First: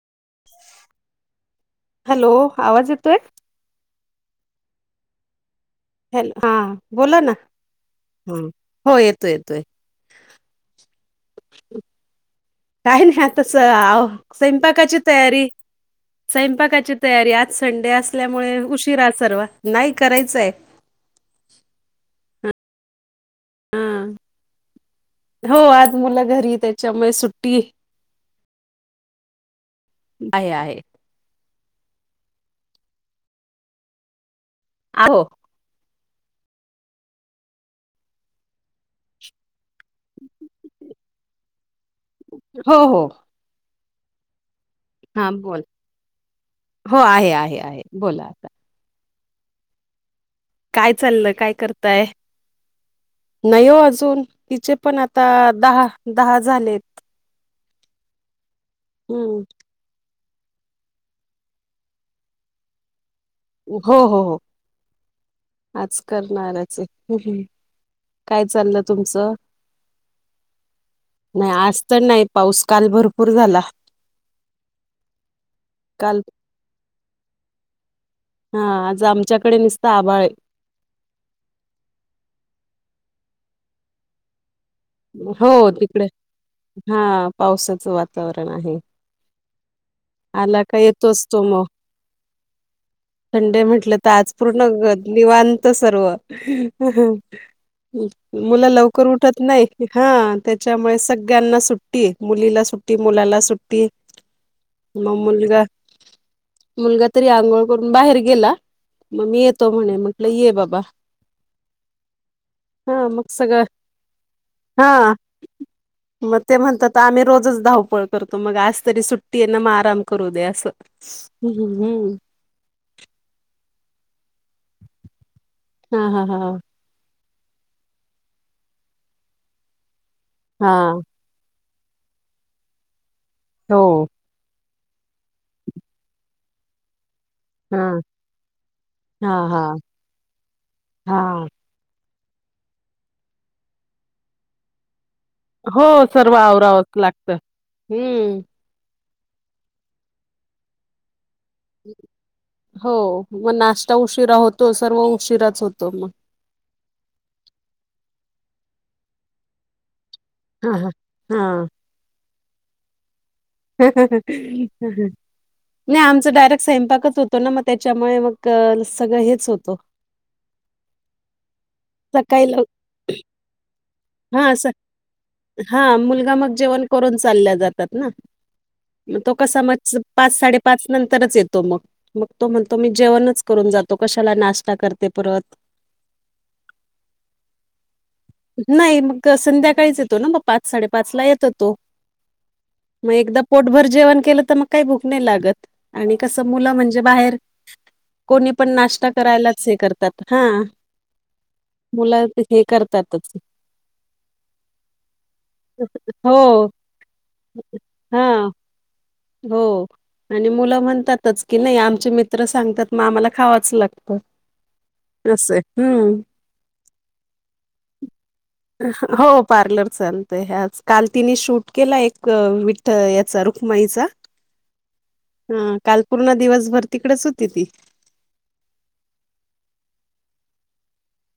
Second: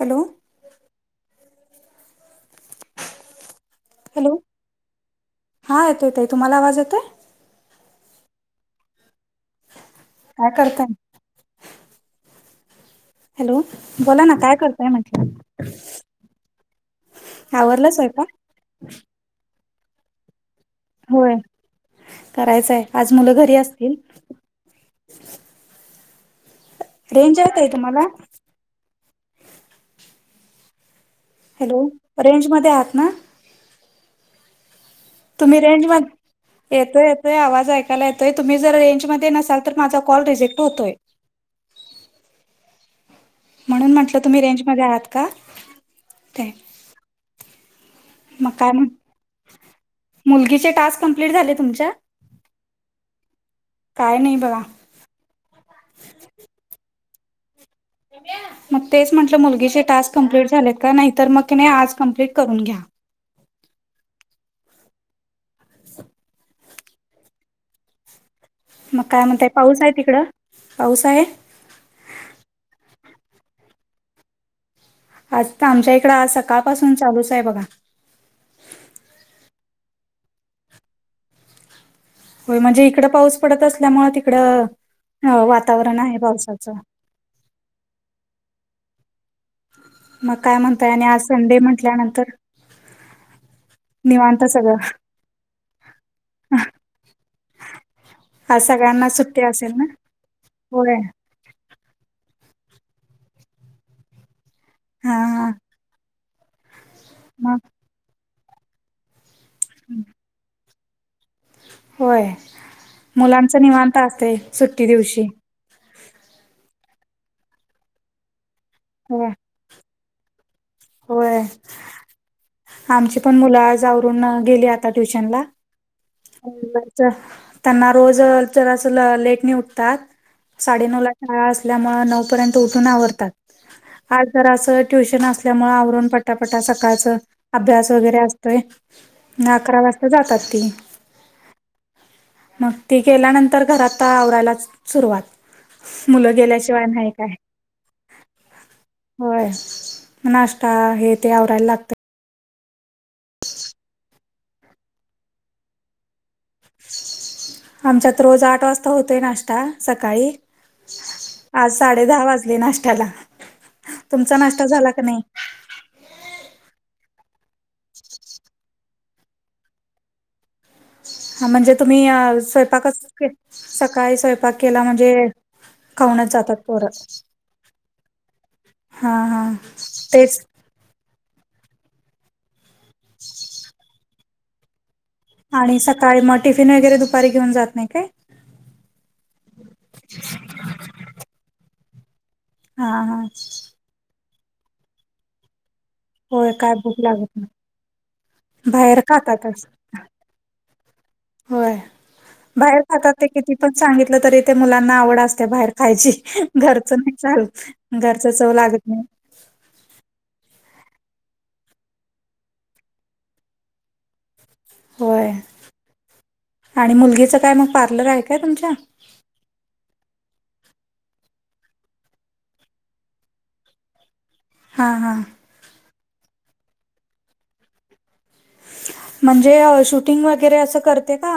Hello,, hello,, आवाज येतोय hello,, हा येतोय ताई,,, तुम्हाला आवाज येतोय? हम,, हो येतोय, येतोय, काय करताय? काही नाही आता स, हॅलो बोला ना काय करताय स्वयंपाकाची म्हटलं तयारीऽ स्वयंपाकाची तयारी,, आज आवरला संडे स्वयंपाक असल्यामुळे उशीिरा सर्व,, नाही करायचंयऽ होय,, करायचंय,, आज मुल घरीऽ असतील,,, हा हो आज मुलं घरी त्याच्यामुळे रेंज सुट्टी आहे ताई तुम्हाला? आहे आहे, हॅलो,, रेंज मध्ये आहात ना. आहो, ळ तुम्ही रेंज मधे,,, येतोय, येतोय आवाज ऐकायला येतोय, तुम्ही जर रेंजमध्ये नसालऽ तर माझा कॉल रिजेक्ट होतोय हो हो म्हणून म्हटलं तुम्ही रेंजमध्येध्ये आहात का हा बोल ते हो आहे आहे आहे बोला आता मग काय म्हण मुलगीचे काय टास्क चाललं कमप्लीट झाले तुमच्या नयो काय अजून नाही बघा तिचे पण आता दहा, दहा झालेत. मग तेच म्हंटलं हम्म मुलगीचे टास्क कंप्लीट झालेत का? नाहीतर मग नाही आज कम्प्लीट करून घ्या. हो, हो, हो आज करणार्याचेऽ काय चाललं मग काय तुमचं? म्हणताय पाऊस आहे तिकडं? पाऊस आहे? नाही असज तर नाही? पाऊस काल भरपूर झाला. आज तर आमच्या इकडं काल आज सकाळपासून चालूच आहे बघा.. हा,, आज आमच्याकडे नीसत आबाळेऽ होय म्हणजे इकडं पाऊस पडत असल्यामुळे तिकडंऽ हो तिकडे,, हा, पावसाचं वातावरण आहे. मग काय आला का म्हणताय? आणि आज येतोच तो संडे मग म्हटल्यानंतरऽ संडे म्हटलं तर आज पूर्ण सगळं. निवांत सर्वऽ आज मुला लवकर सगळ्यांना उठत सुट्टी नाही. असेल ना? हा, होय. त्याच्यामुळे सगळ्यांना सुट्टी,, मुलीला सुट्टी, मुलाला सुट्टी, हा मग हा मुलगा, मुलगा तरी मग आंघोळ करून बाहेर गेला,, मग मी येतऽ तो म्हणे, म्हटलं ये बाबा,, होय,, हा मग मुलांच सगळं निवांता असतयऽ हा, मग ते म्हणतात आम्ही रोजच धावपळ करतो,, मग आजऽ तरी होय. सुट्टीयना, ळ म आराम करू दे अस्ऽ होय. आमची पण मुलं आज आवरून गेली आता ट्युशनला. हा हा हा त्यांना रोज जरास लेटनं उठतात साडे नऊ हा ला. शाळा असल्यामुळे नऊ पर्यंत उठून आवरतात, हो आज जराअस ट्युशन आसल्या. त्यामुळे आवरून पटापटा सकाळचंऽ हा अभ्यास वगैरे असतोय, हा धा हा अकरा वाजता जातात ती. हा मग ती गेल्यानंतर घरात आवरायला सुरुवात, हो,, मुलं सर्व गेल्याशिवाय आवरावच नाही लागत काय हम्म. होय, नाष्टाहे ते आवरायला लाग. हो, मग नाश्ता उशिरा होतो सर्व उशिराच होतो मग, आमच्यात रोज आठ वाजता होतोय नाश्ता सकाळी. हा, हा, हा आज साडे दहा वाजले नाशयाला तुमचा नाश्ता झाला का नाही? नाही आमचं डायरेक्ट स्वयंपाकच होतो ना मग त्याच्यामुळे मग सगळं हेच होतं. हा म्हणजे तुम्ही सकाळी लव स्वयंपाकचच हा हा खाऊनच मुलगा मग जातात जेवण पोरं करून चालल्या जातात ना. हा मग तो हा कस म पाच तेच साडे पाच नंतरच येतो मग मग तो म्हणतो मी जेवणच करून जातो कशाला नाश्ता करते परत आणि सकाळी मग टिफिन वगैरे दुपारी घेऊन जात नाही काय नाही मग संध्याकाळीच येतो ना मग पाच साडेपाच ला येतो तो. हा मग हा एकदा पोटभर जेवण केलं तर मग काही भूक नाही लागत. आणि कसं होय मुलं काय भूक म्हणजे लागत बाहेर नाही कोणी पण बाहेर नाश्ता करायलाच खातातच हे करतात हा. होय मुलं हे बाहेर खातात ते करतातच. किती पण सांगितलं तरी ते मुलांना आवड असते बाहेर खायची हो घरचं नाही चालू हा घरचा चव लागत नाही. हो. आणि मुलं म्हणतातच की नाही आमचे मित्र सांगतात मग आम्हाला खावाचं लागतं. होय असं हम्म. आणि मुलगीचं काय मग पार्लर आहे काय तुमच्या हो पार्लर चालतय आज काल तिने शूट केला एक विठ याचा रुखमाईचा हां, हां. हम, काल पूर्ण दिवसभर तिकडेच होती ती. म्हणजे अं, शूटिंग वगैरे असं करते का?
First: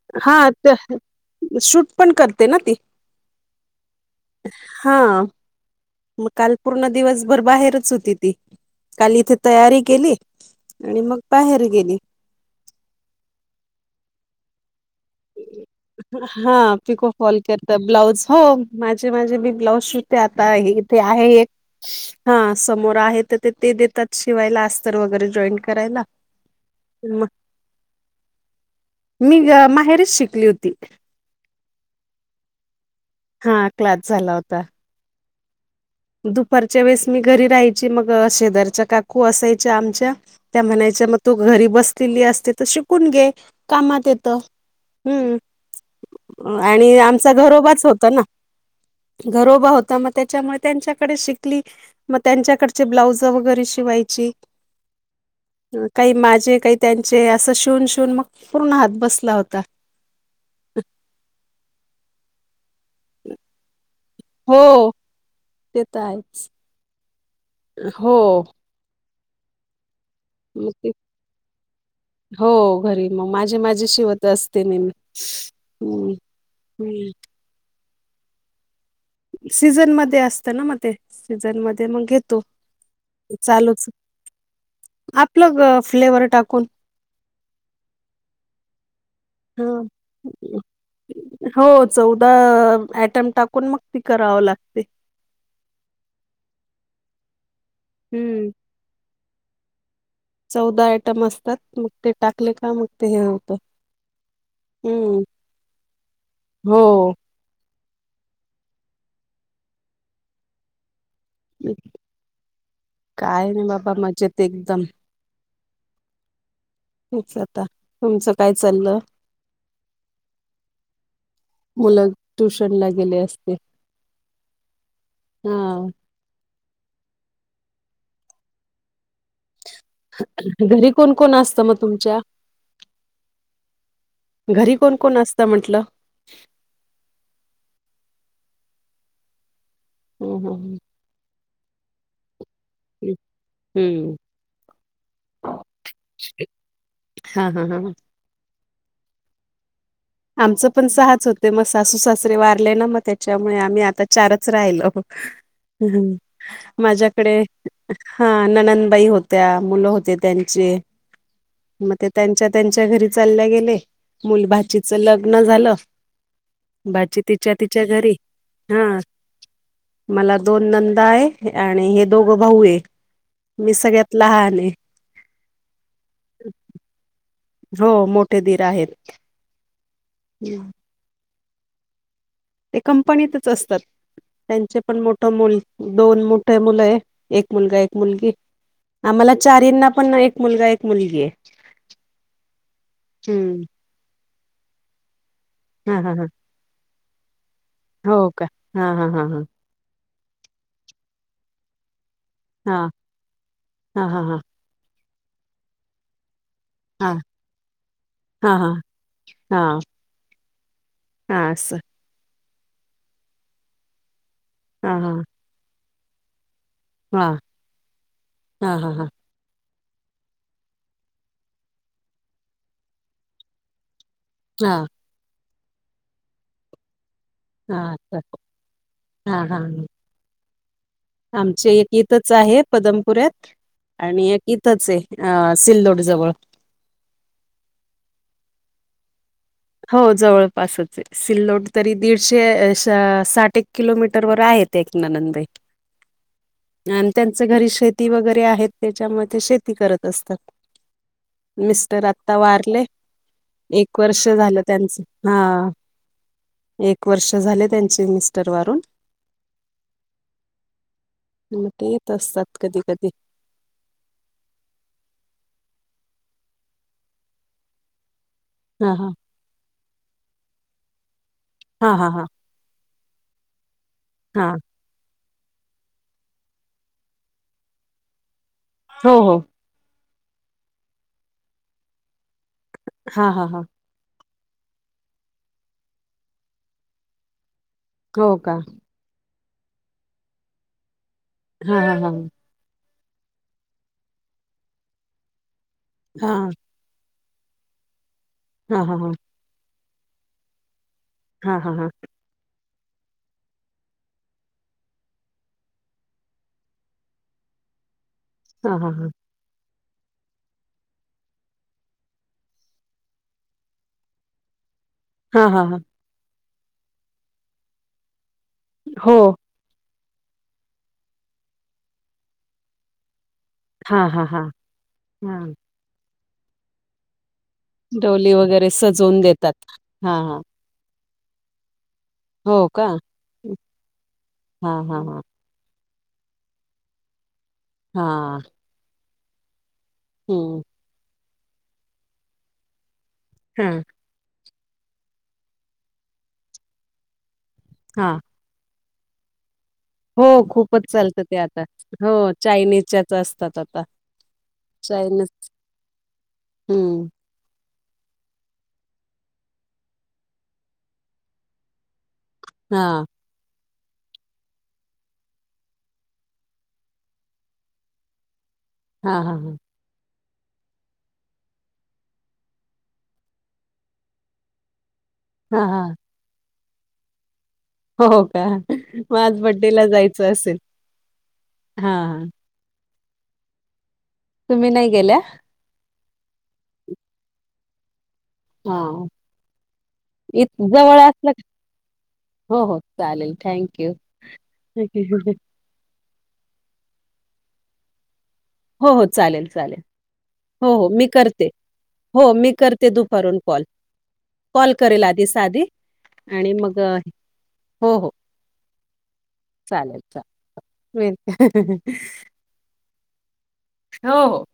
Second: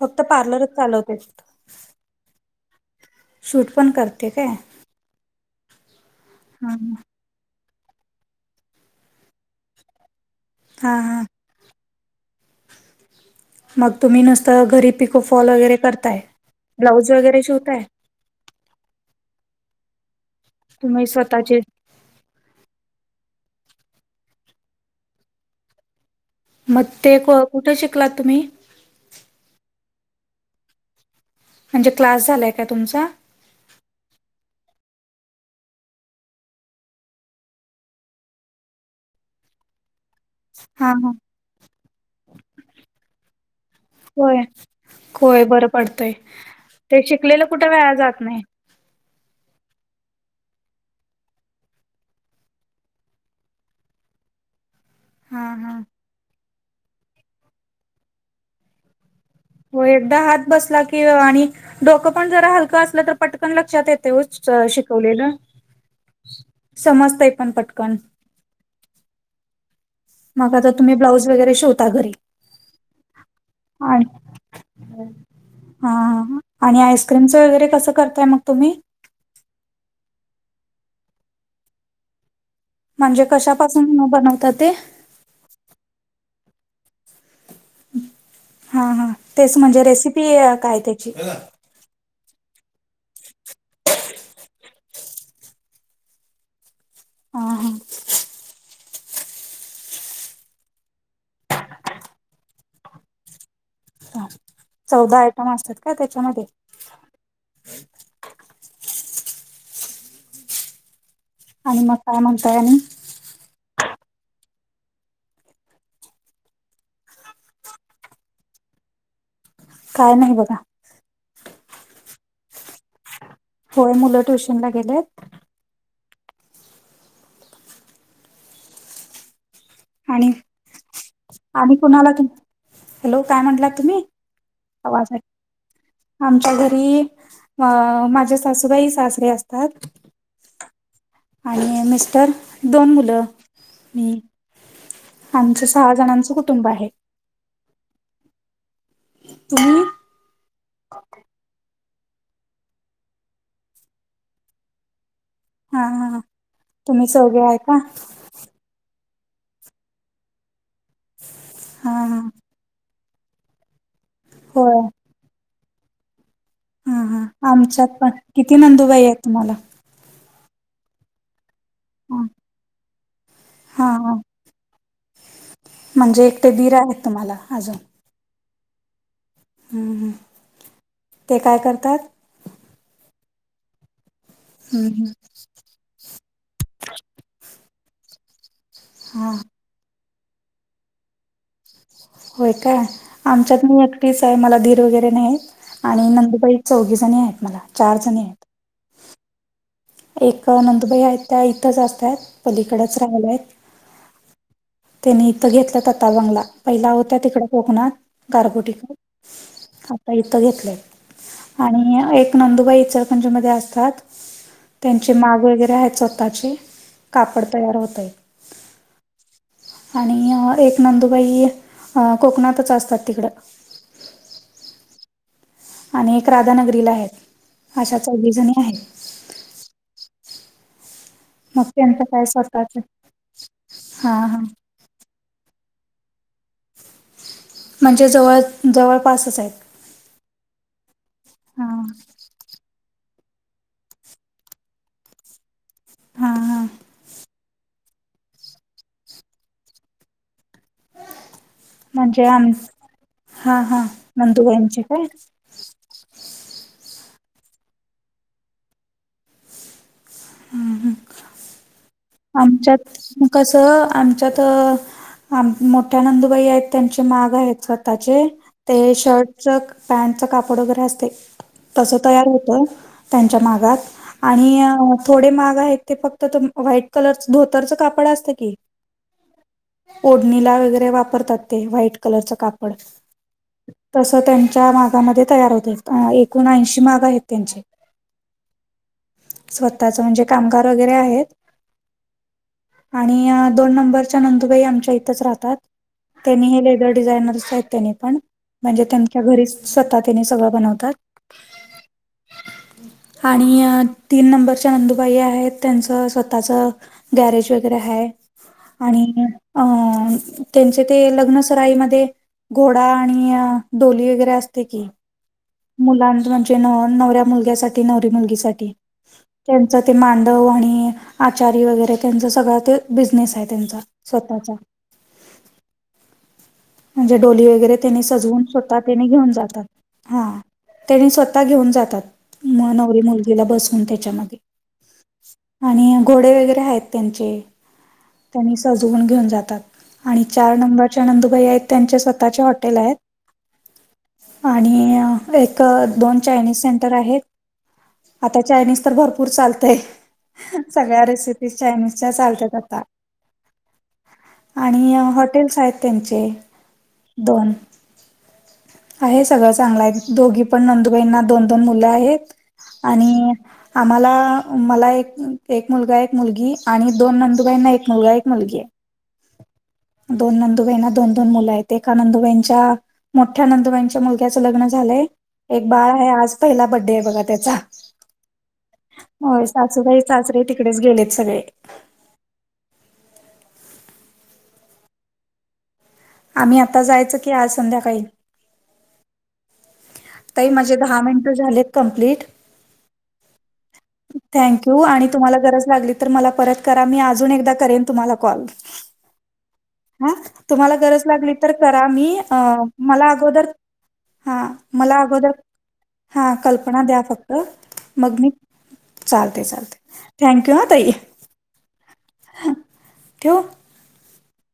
फक्त हा पार्लरच चालवते. शूट पण करते ना ती. सूट पण करते काय? हा मग काल पूर्ण हां. दिवस. भर बाहेरच होती ती काल इथे तयारी केली आणि हां, मग हां. बाहेर गेली. मग तुम्ही नुसतं घरी पिक हा पिको कॉल वगैरे करत शिवताय? ब्लाउज हो. माझे माझे मी ब्लाऊज शधते आता इथे तुम्ही आहे एक स्वतःचे हा समोर आहे तर ते ते देतात शिवायला अस्तर वगैरे जॉईन करायला. मग ते कुठे शिकलात तुम्ही मी माहेरच शिकली होती. म्हणजे क्लास झालाय का तुमचा हा क्लास झाला होता. दुपारच्या वेळेस मी घरी राहायची मग शेजारच्या काकू असायच्या आमच्या त्या हां, म्हणायच्या हां. मग तू घरी बसलेली असते तर शिकून घे कामात येतं. होय. हम्म होय बरं पडतय आणि ते आमचा शिकलेलं कुठे घरोबाच वेळा होता जात ना नाही. घरोबा होता मग त्याच्यामुळे त्यांच्याकडे शिकली मग त्यांच्याकडचे ब्लाउज वगैरे शिवायची. हां, हां. काही माझे काही त्यांचे असं शिवून शिवून मग पूर्ण हात बसला होता. हो एकदा हात बसला कि आणि डोकं पण जर हलकं असलं तर पटकन लक्षात येत. तेवच शिकवलेलं. टाच [inaudible] समस्त हो मग आता तुम्ही ब्लाऊज वगैरे शवता घरी हो घरी मग माझे माझे आणि शिवत असते ने हम्. हां, हां. आणि आईस्क्रीमचं वगैरे कसं करतय मग तुम्ही सीझन मध्ये असत ना मग ते सीझन मध्ये मग घेतो. म्हणजे कशापासून बनवतात ते आपल फ्लेवर टाकून. हा हा तेच ह म्हणजे रेसिपी काय त्याची हो चौदा अऍटम टाकून मग ती कराव लागते. ह हा हम्म चौदा आयटम असतात मग ते टाकले का मग ते हे होतं. ह चौदा हम्म आयटम असतात का त्याच्यामध्ये हो आणि मग काय म्हणताय आणि काय नाही बाबा मजेत एकदम हेच आता तुमचं काय चाललं. काय नाही बघा. मुलं ट्युशन ला गेले असते. होय मुलं ट्युशन ला गेलेत. हा आणि घरी कोण कोण असतं मग आणि कुणाला तुमच्या तुम हॅलो काय म्हटलात तुम्ही? घरी कोण आवाज कोण आहे. असत म्हंटलं. आमच्या घरी अ माझ्या सासूबाई सासरे असतात. हम् हम् हम् आणि मिस्टर दोन मुलं मी हम्म आमचं सहा जणांचं कुटुंब आहे. हा हा हा हा आमचं पण सहाच होते मग सासू सासरे वारले ना मग त्याच्यामुळे आम्ही आता चारच राहिलो. हां, हम हां. तुम्ही माझ्याकडे चौघे आहे का? हा ननंदबाई होत्या मुलं होते त्यांचे मग हां, ते हां. त्यांच्या त्यांच्या घरी चालल्या गेले होय मुलीचं लग्न झालं. हा बाची हा तिच्या तिच्या आमच्यात पण घरी किती हा नंदुबाई आहेत तुम्हाला मला दोन नंदा आहे आणि हे हा दोघ भाऊ आहे मी हा सगळ्यात लहान आहे. म्हणजे एकटे बीर आहेत तुम्हाला अजून हो मोठे दीर आहेत. हम्म हम् ते काय करतात. ते कंपनीतच असतात त्यांचे हम्म, पण हम्म. मोठ मोल दोन मोठे मुलं आहे एक मुलगा एक मुलगी. हा आम्हाला चारंना पण एक मुलगा एक मुलगी आहे. होय काय आमच्यात हम्म. मी एकटीच आहे मला दीर वगैरे नाहीत हा, आणि हा, हा. नंदुबाई चौघ जणी आहेत मला चार हो जणी आहेत का हा हा हा हां. एक नंदुबाई आहेत त्या इथंच असतात पलीकडेच राहिल्या आहेत. हा हा हा त्यांनी इथं घेतलं त आाता बंगला पहिल्या होत्या हां. तिकडे कोकण हां, हां. गारगोटीिक हां. आता इथं घेतलंय हां, असं. आणि एक नंदुबाई इचरलकरंजी मध्ये असतात हां, त्यांचे हां. माग वगैरे आहेत स्वतःचे कापड तयार होतय हा हा हां आणि एक नंदुबाई कोकणातच असतात तिकडं हा आणि एक राधानगरीला आहेत अशा हाछ चौघीजणी आहेत हा हा ह मग आमचे त्यांचं काय एकतच आहे स्वतःचं पदमपुऱ्यात हां आणि हां एक आहे सिल्लोड जवळ म्हणजे जवळ जवळपासच आहेत हो जवळपासच आहे सिल्लोड हां तरी दीडशे साठ एक किलोमीटर वर आहेत ननंदन हां हां ब घरी शेती वगैरे आहेत त्याच्यामध्ये ते शेती करत असतात मिस्टर म्हणजे आता आम वारले हां हां एक वर्ष झालं नंदुबाईंचे काय हा एक वर्ष झाले त्यां मिस्टर वारून हं हं मग ते असतात कधी कधी आमच्यात कस आमच्यात आम मोठ्या नंदुबाई आहेत त्यांचे माग आहेत स्वतःचे ते हा हा शर्टच पॅन्टच कापड वगैरे असते तस हा हा हा तयार होत त्यांच्या मागात हा आणि थोडे माग आहेत ते फक्त त वाईट कलरच धोतरचं कापड असतं की हो हो ओढणीला वगैरे वापरतात ते व्हाईट कलरचं कापड हा हा हा तसं त्यांच्या मागामध्ये तयार होत एकूण ऐंशी माग आहेत त्यांचे हो का स्वतःच म्हणजे कामगार वगैरे आहेत हा हा आणि दोन नंबरच्या नंदुबाई आमच्या इथच राहतात हा त्यांनी हे डिझायनरस आहेत त्यानी पण हा म्हणजे हा त्यांच्या घरी स्वतः त्यांनी सगळं बनवतात हा हा हा आणि तीन नंबरच्या नंदुबाई आहेत त्यांचं स्वतःच गॅरेज वगैरे ह हा हा हा आणि अ त्यांचे ते लग्नसराईमध्ये घोडा आणि डोली वगैरे असते की हा हा हा मुलां म्हणजे न नवऱ्या मुलग्यासाठीठी नवरी मुलगीसाठी हो त्यांच ते मांडव आणि आचारी वगैरे त्यांच सगळं ते बिझनेस आहेत हा हा हा स्वतः हा म्हणजे डोली वगरे त्यानी डोली सजवून वगैरे स्वतः त्यानी सजवून घेऊन देतात जातात हा त्यानी स्वतः घेऊन जातात हो म का नवरी मुलगीला बसून त्याच्यामध्ये हा हा हा आणि घोडे वगैरे आहेत त्यांचे हा त्यांनी सजवून घेऊन जातात आणि चार हम्म नंबरच्या नंदुभई आहेत त्यांचे स्वतःचे हॉटेल आहेत हा आणि एक दोन चायनीज सेंटर आहेत हां आता चायनीज तर भरपूर चालतंय हो खूपच चालतं ते आता हो चालतात आता चायनीजच्याच असतात आता. आणि चायनीज हॉटेल्स आहेत त्यांचे. हम्म. दोन आहे सगळं चांगलं आहे दोघी पण नंदुबाईंना दोन दोन मुलं आहेत हा आणि - आम्हाला मला एक एक मुलगा एक मुलगी आणि दोन नंदूबाईंना एक मुलगा एक मुलगी हाय. हा हा हा. दोन नंदूबाईंना दोन दोन मुलं आहेत एका नंदुबाईंच्या मोठ्या नंदुबाईच्या मुलग्याचं लग्न झालंय हा एक हा बाळ आहे आज पहिला बड्डे आहे बघा त्याचा. हो का मग आज होय बड्डेला सासूबाई जायचं सासरे असेल तिकडेच गेलेत सगळे. हा हा. तुम्ही नाही गेल्या? आम्ही आता जायचं की आज संध्याकाळी. हा. इ ताई माझे जवळ दहा मिनट असलं झालेत कंप्लीट. हो हो चालेल थँक् थँक्यू आणि तुम्हाला गरज लागली तर मला परत करा मी अजून एकदा करेन तुम्हाला कॉल. हो हो चालेल चालेल. हा हो तुम्हाला हो गरज मी लागली करते तर करा हो अ मी करते मला दुपारून अगोदर कॉल. हां कॉल मला करेल आधी अगोदर साधी हां आणि मग कल्पना द्या फक्त हो हो. मग मी चालते चाल चालेल चालेल वे ठेवू? हो हो.